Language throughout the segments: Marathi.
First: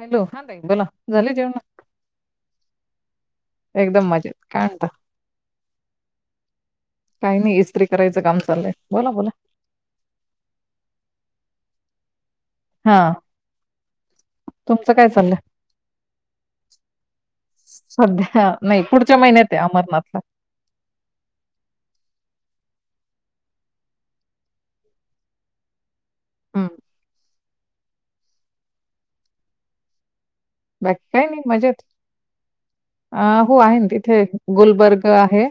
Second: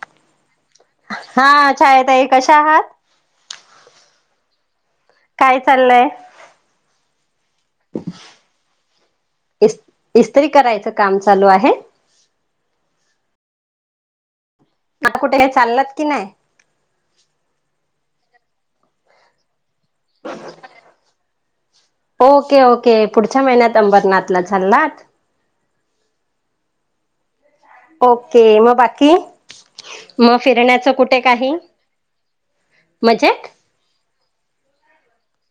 हॅलो हां नाही बोला झाले जेवणणा ा कशा आहात एकदम मजेत कायत काय चाललंय काही नाही इस्त्री करायचं काम चाललंय बोला बोला इ इस्त्री करायचं काम चालू आहे हा तुमचं काय आता चाललंय कुठे काही चाललात की नाही सध्या नाही पुढच्या महिन्यात आहे अमरनाथ ओके ओके पुढच्या महिन्यात अंबरनाथला चालला हम ओके मग बाकी म फिरत बाकी काही नाही मजेत अ मजेत हो आहे तिथे गुलबर्ग आहे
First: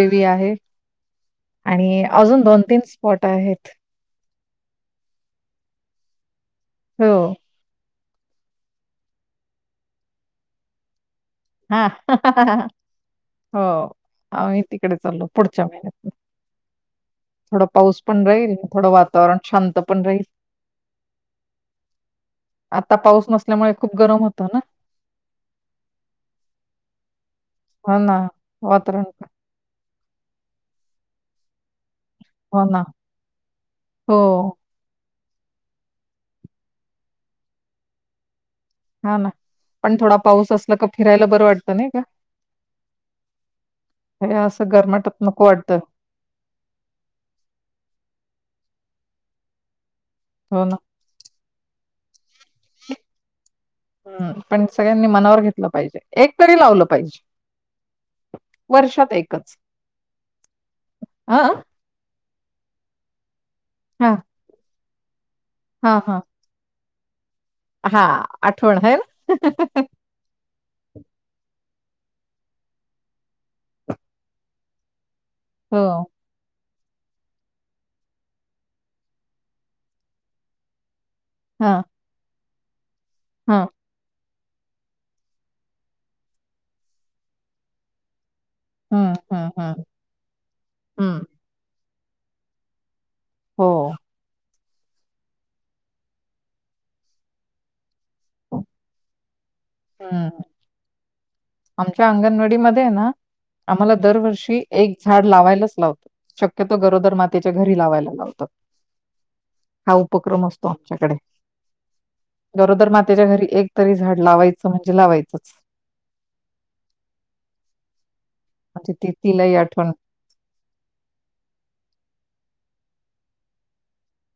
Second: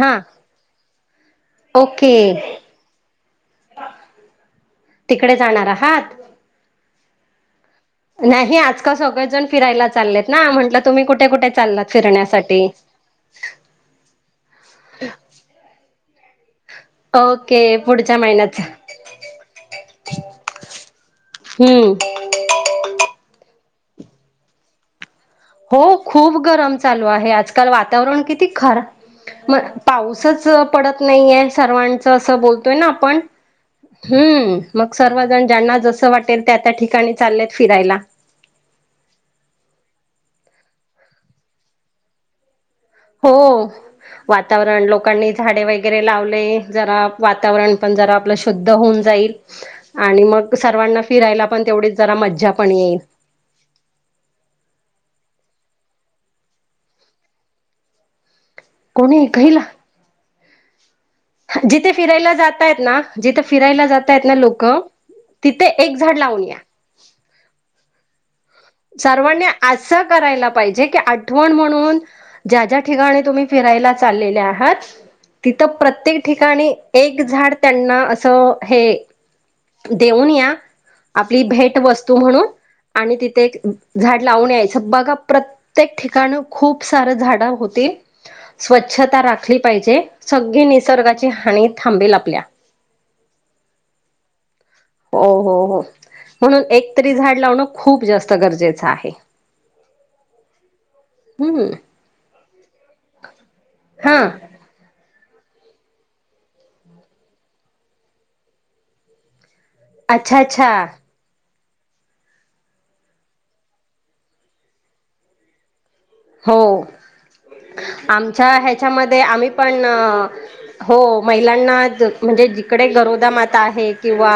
हा आहे आणि ओके अजून दोन, तीन स्पॉट आहेत. तिकडे जाणार आहात. हो नाही आजकाल सगळेजण फिरायला चाललेत ना म्हंटलं तुम्ही कुठे कुठे हा चाललात फिरण्यासाठी हो आही तिकडे चालो पुढच्या महिन्यात थोडं ओके पाऊस पुढच्या पण राहील महिन्यात थोडं वातावरण शांत पण राहील. हम्म आता पाऊस नसल्यामुळे खूप गरम होतं ना हो खूप गरम चालू आहे आजकाल हो ना वातावरण किती खरा वातावरण पण. म पाऊसच पडत नाही हे सर्वां असं बोलतोय ना आपण हो, हम्म मग सर्वजण ज्यांना जसं वाटेल त्या त्या ठिकाणी चाललेत फिरायला. हा ना पण थोडा पाऊस असला का फिरायला बरं वाटतं नाही का हो हे असं वातावरण गरमाटात लोकांनी नको झाडे वाटतं. वगैरे लावले जरा वातावरण पण जरा आपलं शुद्ध होऊन जाईल आणि मग हो ना. सर्वांना फिरायला पण तेवढीच जरा मज्जा पण येईल हम् पण सगळ्यांनी मनावर घेतलं पाहिजे एक तरी लावलं पाहिजे. वर्षात कोणी एकच घईला हा जिथे फिरायला जातयत ना जिथे फिरायला हां, जातायेत ना लोक तिथे एक झाड लावून या हा आठवण है सर्वांनी [inaudible] असं करायला पाहिजे की आठवण म्हणून ज्या ज्या ठिकाणी तुम्ही फिरायला चाललेल्या आहात तिथं हो. प्रत्येक ठिकाणी एक झाड त्यांना असं हे देऊन या. आपली भेट हां, वस्तू म्हणून आणि तिथे एक हां. झाड लावून यायचं बघा प्रत्येक ठिकाण खूप सार झाड होतील हं, स्वच्छता हं, राखली हं. पाहिजे सगळी हं. निसर्गाची हानी थांबेल आपल्या हो हो हो हो म्हणून एकतरी झाड लावणं खूप जास्त गरजेचं आहे. हम्म हम्म आमच्या अंगणवाडी मध्ये आहे ना आम्हाला हा दरवर्षी एक झाड लावायलाच लावतं शक्यतो गरोदर मातेच्या घरी लावायला लावतात. हा अच्छा उपक्रम असतो अच्छा आमच्याकडे. गरोदर मातेच्या घरी एकतरी झाड लावायचं म्हणजे लावायचंच. हो आमच्या म्हणजे ती हेच्यामध्ये आम्ही तिलाही पण आठवण हो महिलांना म्हणजे जिकडे गरोदा माता आहे किंवा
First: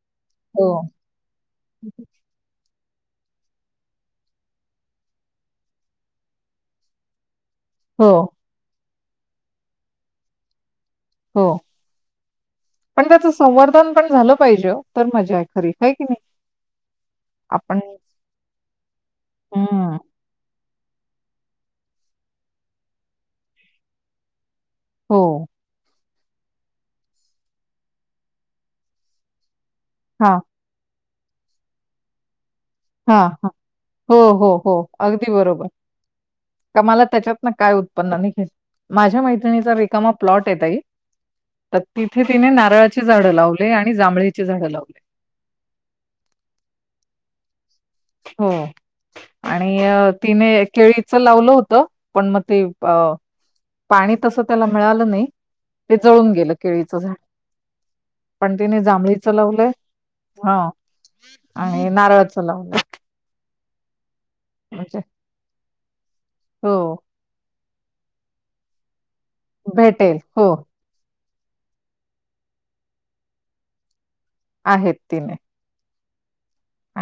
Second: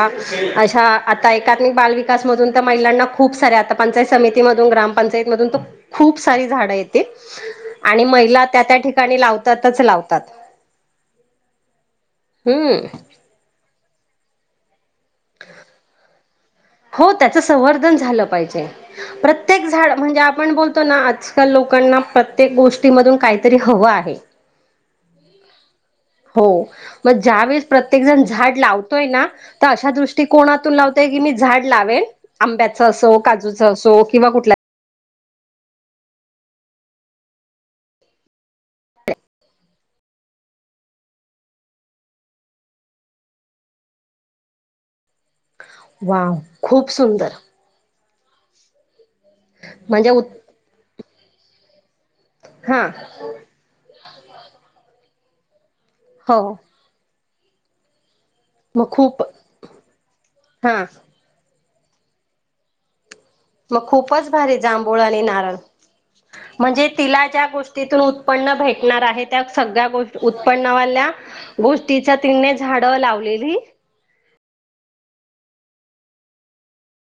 हो अशा आता एकात्मिक बाल विकासमधून तर महिलांना खूप सारे आता पंचायत समितीमधून, ग्रामपंचायत मधून तर खूप सारी झाड येते आणि हो महिला त्या त्या ठिकाणी लावतातच लावतात. हो हम्म पण त्याच संवर्धन पण झालं पाहिजे ओ काय तरी हाय की नाही. हो त्याचं आपण संवर्धन झालं पाहिजे. प्रत्येक हम्म झाड म्हणजे आपण बोलतो ना आज तर लोकांना प्रत्येक गोष्टीमधून काहीतरी हवं आहे. हो हो म ज्या वेळेस प्रत्येक जण झाड लावतोय ना तर अशा हां दृष्टीकोनात की मी झाड लावेल आंब्याचं असो हां हां काजूचं असो हो किंवा हो कुठल्याही हो अगदी बरोबर. का मला त्याच्यातन काय उत्पन्न मिळेल. माझ्या मैत्रिणीचा रिकामा प्लॉट हे ताई. तर तिथे तिने नारळाची झाडं लावले आणि जांभळीची झाडं लावले. वाव खूप सुंदर. हो आणि म्हणजे उ तिने केळीच लावलं होतं. पण म ते हा अ पाणी तस त्याला मिळालं नाही. ते जळून हो गेलं केळीचं झाड. पण तिने मग खूप जांभळीचं लावलंय हा आणि नारळाचं लावलंय. मग खूपच भारी म्हणजे जांभूळ आणि नारळ. हो म्हणजे तिला ज्या गोष्टी तिथून उत्पन्न भेटणार आहे. त्या सगळ्या भेटेल गोष्टी हो उत्पन्नवाल्या गोष्टीच्या तिने झाडं लावलेली. आहेत तिने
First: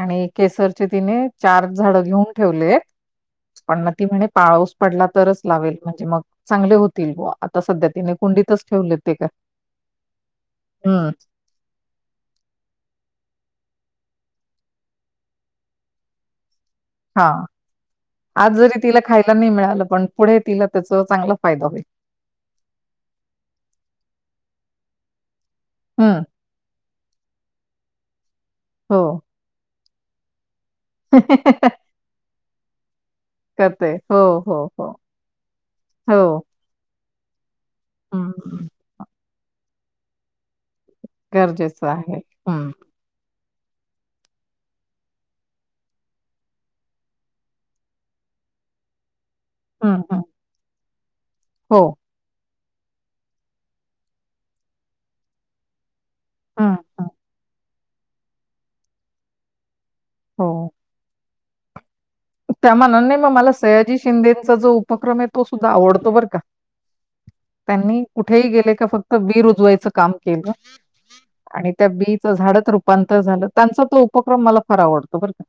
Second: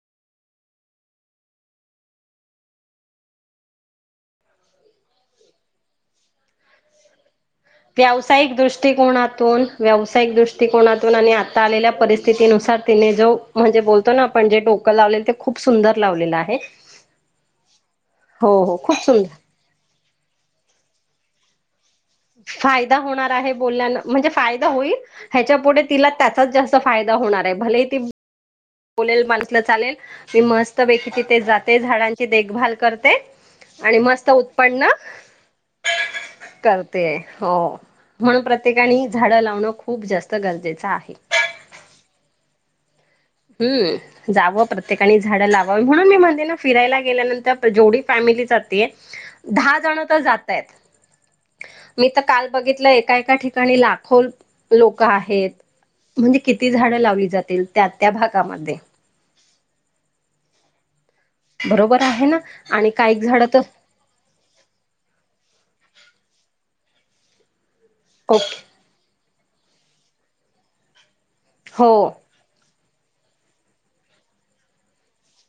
आणि केसरचे तिने चार झाड घेऊन ठेवलेत. पण मग ती म्हणे, पाऊस पडला तरच लावेल. म्हणजे मग चांगले होतील बॉ. व्यावसायिक दृष्टिकोनातून व्यावसायिक हम्म दृष्टिकोनातून आणि आ आता आलेल्या परिस्थितीनुसार, तिने जो म्हणजे बोलतो ना आपण जे डोकं लावलेल ते खूप सुंदर लावलेलं आहे. [inaudible] हा आज हो हो जरी खूप तिला खायला सुंदर नाही मिळालं, पण पुढे तिला त्याच चांगला फायदा होईल. फायदा होणार आहे. बोलण्यान म्हणजे फायदा होईल ह्याच्या पुुढे तिला हम्म त्याचाच जास्त फायदा होणार आहे. भलेही ती हो बोलेल मंथला चालेल. मी मस्तपैकी तिथे जाते झाडांची देखभाल करते. करते आणि हो मस्त हो उत्पन्न हो हो ते हो म्हणून हम्म प्रत्येकाने झाडं लावणं खूप जास्त गरजेचं आहे. गरजेचं आहे. हम् हम्म जावं प्रत्येकानी झाडं लावावी. म्हणून मी म्हणते ना फिरायला गेल्यानंतर जेवढी फॅमिली जातीये. दहा हम्म जण तर हम्म जाता येत. हो मी तर काल बघितलं एका एका ठिकाणी लाखो लोक आहेत. म्हणजे किती हं, झाडं हं. लावली जातील त्या त्या भागामध्ये. हो बरोबर आहे ना, आणि काही झाड तर, शिंदेचा जो उपक्रम आहे, तो सुद्धा आवडतो बरं का. त्यांनी कुठेही ओके गेले का, फक्त बी रुजवायचं काम केलं. आणि त्या हो बी झाड रूपांतर झालं, त्यांचा तो उपक्रम मला फार आवडतो बरं का.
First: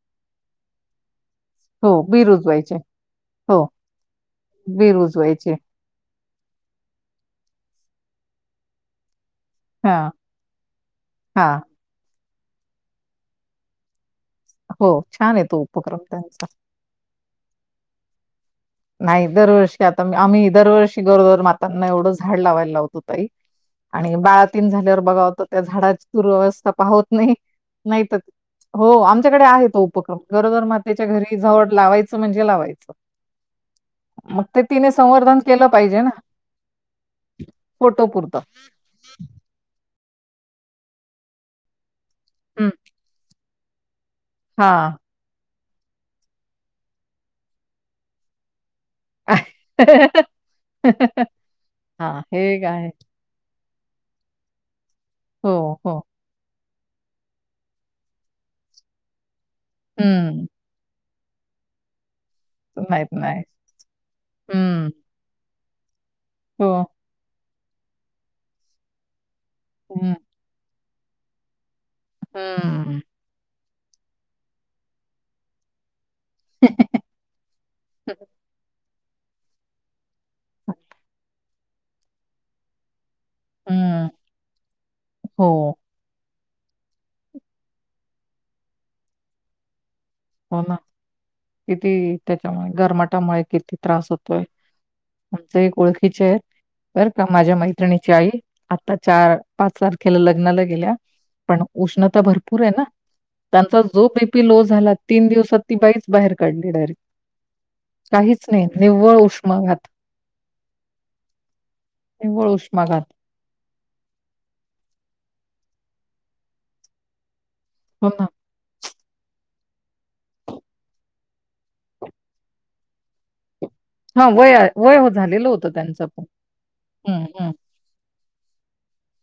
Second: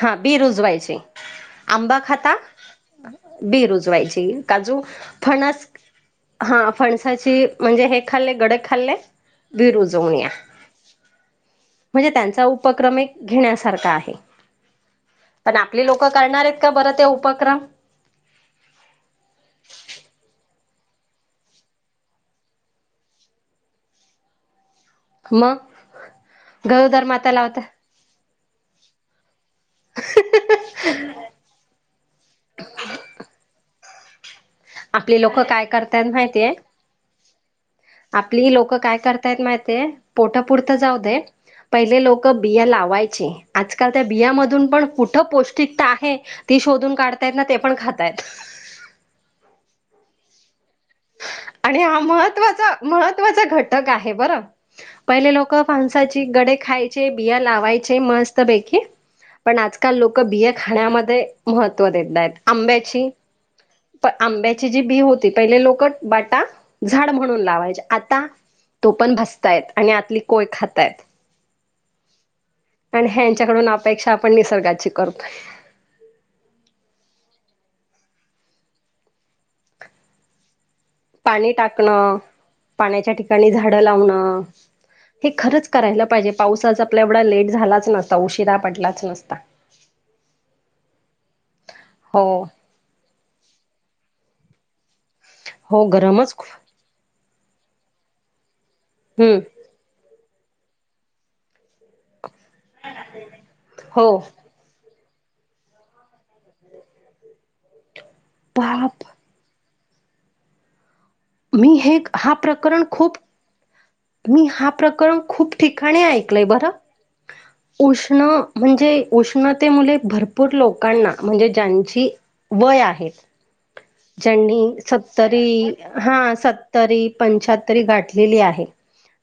हा बी रुजवायची आंबा हो, बी खाता रुजवायचे. हो, बी उजवायची काजू बी रुजवायचे. फणस हा फणसाची म्हणजे हे खाल्ले गड खाल्ले बी हां, विरुजवून या हां. म्हणजे त्यांचा उपक्रम एक घेण्यासारखा आहे हो छान य पण तो आपली उपक्रम लोक करणार त्यांचा आहेत का बरत आहे उपक्रम नाही दरवर्षी आता आम्ही दरवर्षी गरोदर मातांना एवढं झाड लावायला लावतो तई आणि बाळतीन झाल्यावर बघाव तर मग त्या झाडाची तुरावस्था पाहवत गरोदर माता नाही लावता नाही त हो आ डे आहे तो उपक्रम गरोजर मातेच्या घरी जवळ लावायच म्हणजे लावायचं मग ते तिने आपले लोक संवर्धन काय केलं पाहिजे ना करतयत माहितीय फोटो पुरतं. आपली लोकं काय करतायत माहिित पोटा पुुरतं जाऊ दे पहिले लोक बिया हं. लावायचे आजकाल त्या बियामधून पण हा. कुठं पौष्टिकता आहे ती शोधून काढतायत ना ते पण खातायत अ आणि हा हे महत्वाचा काय महत् घटक आहे बरं. पहिले हो, लोक हो. माणसाची गडे खायचे बिया लावायचे मस्त पैकी. पण आजकाल लोकं हं. बिया खाण्यामध्ये महत्त्व देत आहेत. आंब्याची नाहीत नाही. पण आंब्याची जी हं. बी होती पहिले लोक बाटा हो झाड म्हणून लावायची आता तो पण भसतायत आणि हं. आपली कोय खातायत हं. आणि ह्यांच्याकडून आप पेक्षा आपण निसर्गाची करतो. ह ह ह अ पाणी टाकण पाण्याच्या ठिकाणी झाडं हं. लावण हे खरंच हो. करायला पाहिजे. पावसाच आपला एवढा लेट झालाच नसता उशिरा पडलाच नसता. हो ना किती हो त्याच्यामुळे घरमाटामुळे किती त्रास होतोय आमचं एक हो ओळखीच गरमच आहे खूप बरं का माझ्या मैत्रिणीची आई आत्ता चार हम्म पाच तारखेला लग्नाला गेल्या पण उष्णता भरपूर भरपूर आहे ना त्यांचा जो हो बीपी लो झाला. तीन दिवसात ती बाईच बाहेर काढली डायरेक्ट काहीच नाही बाप निव्वळ उष्माघात मी हे हा निव्वळ प्रकरण उष्माघात खूप मी हा प्रकरण खूप ठिकाणी ऐकलंय बरं हो उष्ण ना म्हणजे उष्णते मुले भरपूर लोकांना म्हणजे ज्यांची वय आहेत हा वय ज्यांनी वय हो झालेलं सत्तरी होतं त्यांचं हा पण सत्तरी हम्म हम्म पंच्याहत्तरी गाठलेली आहे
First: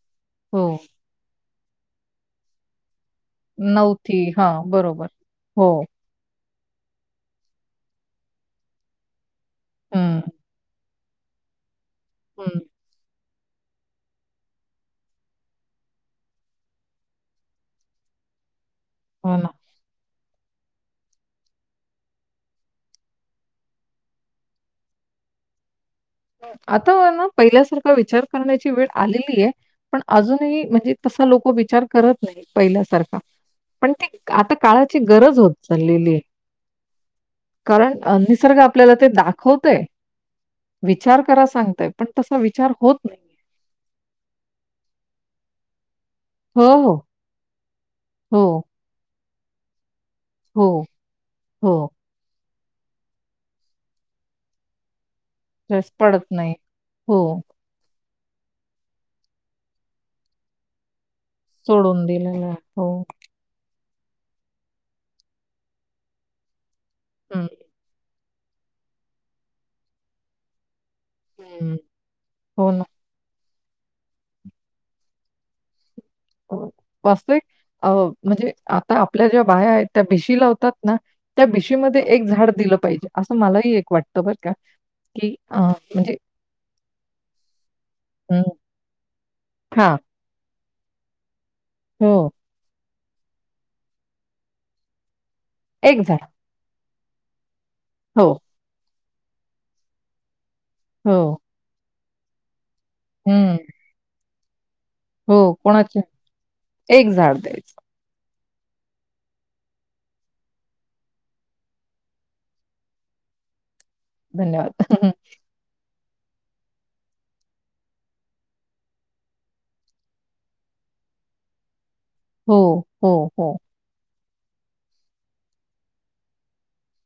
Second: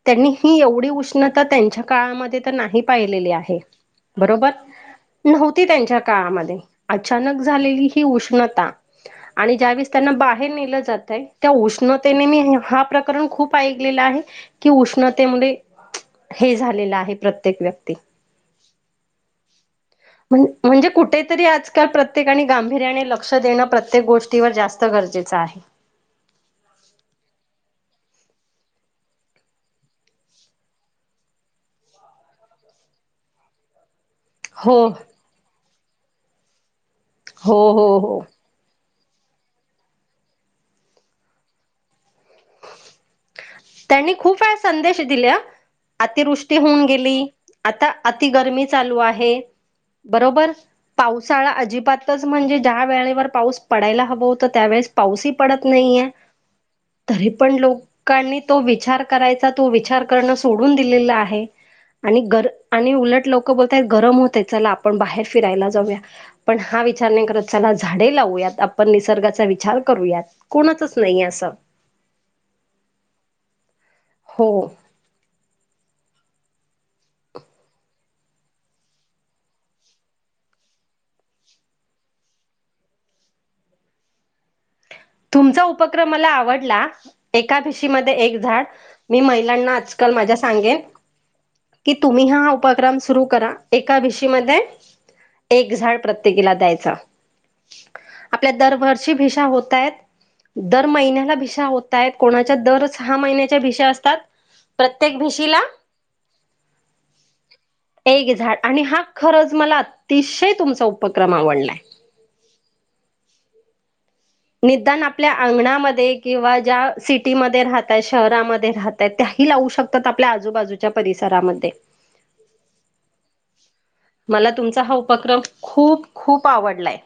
त्यांनी ही हो एवढी उष्ण त्यांच्या काळामध्ये तर नाही पाहिलेली आहे नवथी हा बरोबर बरोबर नव्हती हो त्यांच्या काळामध्ये अचानक झालेली ही उष्णता आणि ज्यावेळेस त्यांना हम्म बाहेर नेलं जातंय त्या उष्णतेने मी हम्म हा प्रकरण खूप पाहिलेला आहे की उष्णतेमुळे हे झालेलं आहे प्रत्येक व्यक्ती हो ना म्हणजे कुठेेतरी आजकाल प्रत्येकाने गांभीर्याने लक्ष देणं प्रत्येक गोष्ट किंवा व जास्त गरजेचं आहे. आता ना पहिल्यासारखा विचार करण्याची वेळ आलेली आहे. पण अजूनही म्हणजे तसा लोक विचार करत नाही पहिल्यासारखा पण ती आता हो काळाची गरज होत चाललेली. हो कारण हो हो निसर्ग आपल्याला ते दाखवतंय. विचार करा सांगताय पण तसा विचार होत नाही. त्यांनी खूप वेळा संदेश दिले अतिवृष्टी हो, होऊन हो. गेली आता अति हो, गरमी चालू आहे बरोबर हो, पावसाळा हो. अजिबात च म्हणजे ज्या वेळेवर पाऊस पडायला हवं होतं त्या वेळेस पाऊसही पडत स्ट्रेस नाहीय. पडत नाही. हो, तरी पण लोकांनी तो विचार करायचा तो विचार करणं सोडून दिलेला आहे. सोडून आणि दिलेलं गर आहे. हो. आणि उलट लोक गरम होत चला आपण बाहेर फिरायला जाऊया पण हा विचार करत नाही हं, चला झाडे लावूयात आपण निसर्गाचा विचार करूयात कोणाचाच नाही असं हं. हो ना हो वास्तविक अ म्हणजे आता आपल्या ज्या बाया आहेत त्या भेशी लावतात ना? त्या बिशीमध्ये एक झाड दिलं पाहिजे असं मलाही एक वाटतं बर का की अ, तुमचा उपक्रम म्हणजे मला आवडला एका भिशीमध्ये एक हं, झाड मी महिलांना हां, आजकाल माझ्या सांगेन कि तुम्ही हो, हा उपक्रम सुरू करा एका विशीमध्ये एक झाड प्रत्येकीला द्यायचा हो त्या दरवर्षी भिषा होत आहेत. दर हो, महिन्याला भिषा होत आहेत कोणाच्या दर सहा हं, महिन्याच्या भिषा असतात. प्रत्येक हो भिशीला कोणाचे एक झाड द्यायचं. एक झाड आणि हा खरंच मला अतिशय तुमचा उपक्रम आवडलाय. धन्यवाद. निदान आ आपल्या अंगणामध्ये किंवा ज्या सिटीमध्ये राहतय शहरामध्ये राहतय त्याही लावू शकत तात आपल्या आजूबाजूच्या परिसरामध्ये. हो हो हो. मला तुमचा हा उपक्रम खूप खूप आवडलाय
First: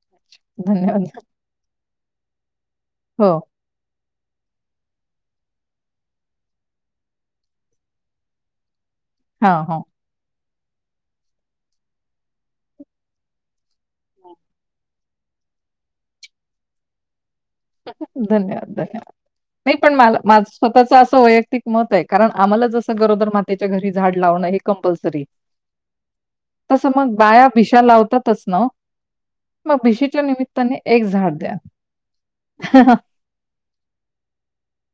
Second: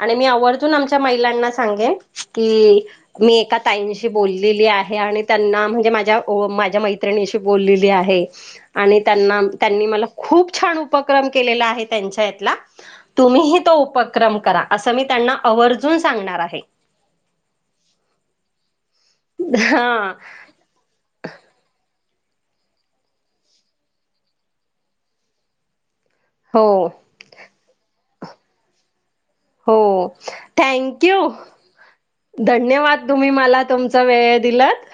आणि मी आवडतून आमच्या धन्यवाद. ह्यांना सांगेन की हो, मी एका ताईंशी बोललेली आहे आणि त्यांना म्हणजे माझ्या माझ्या मैत्रिणीशी बोललेली आहे. आणि त्यांना हां, हो. त्यांनी मला खूप छान उपक्रम केलेला आहे त्यांच्या ईतला तुम्ही तो उपक्रम करा असं मी त्यांना आवर्जून सांगणार आहे. धन्यवाद धन्यवाद नाही पण हा मला माझ स्वतःच असं वैयक्तिक मत आहे कारण आम्हाला जसं गरोदर मातेच्या घरी झाड लावणं हे कंपल्सरी हो तसं मग बाया भिशा लावतातच ना आ हो थँक यू. झाड द्या. धन्यवाद तुम्ही मला तुमचा वेळ दिलात.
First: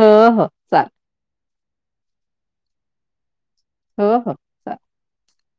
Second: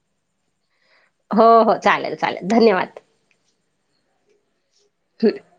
हो हो. चालेल. हो हो चालेल चालेल धन्यवाद. हो हो. चालेल. [unintelligible] [inaudible]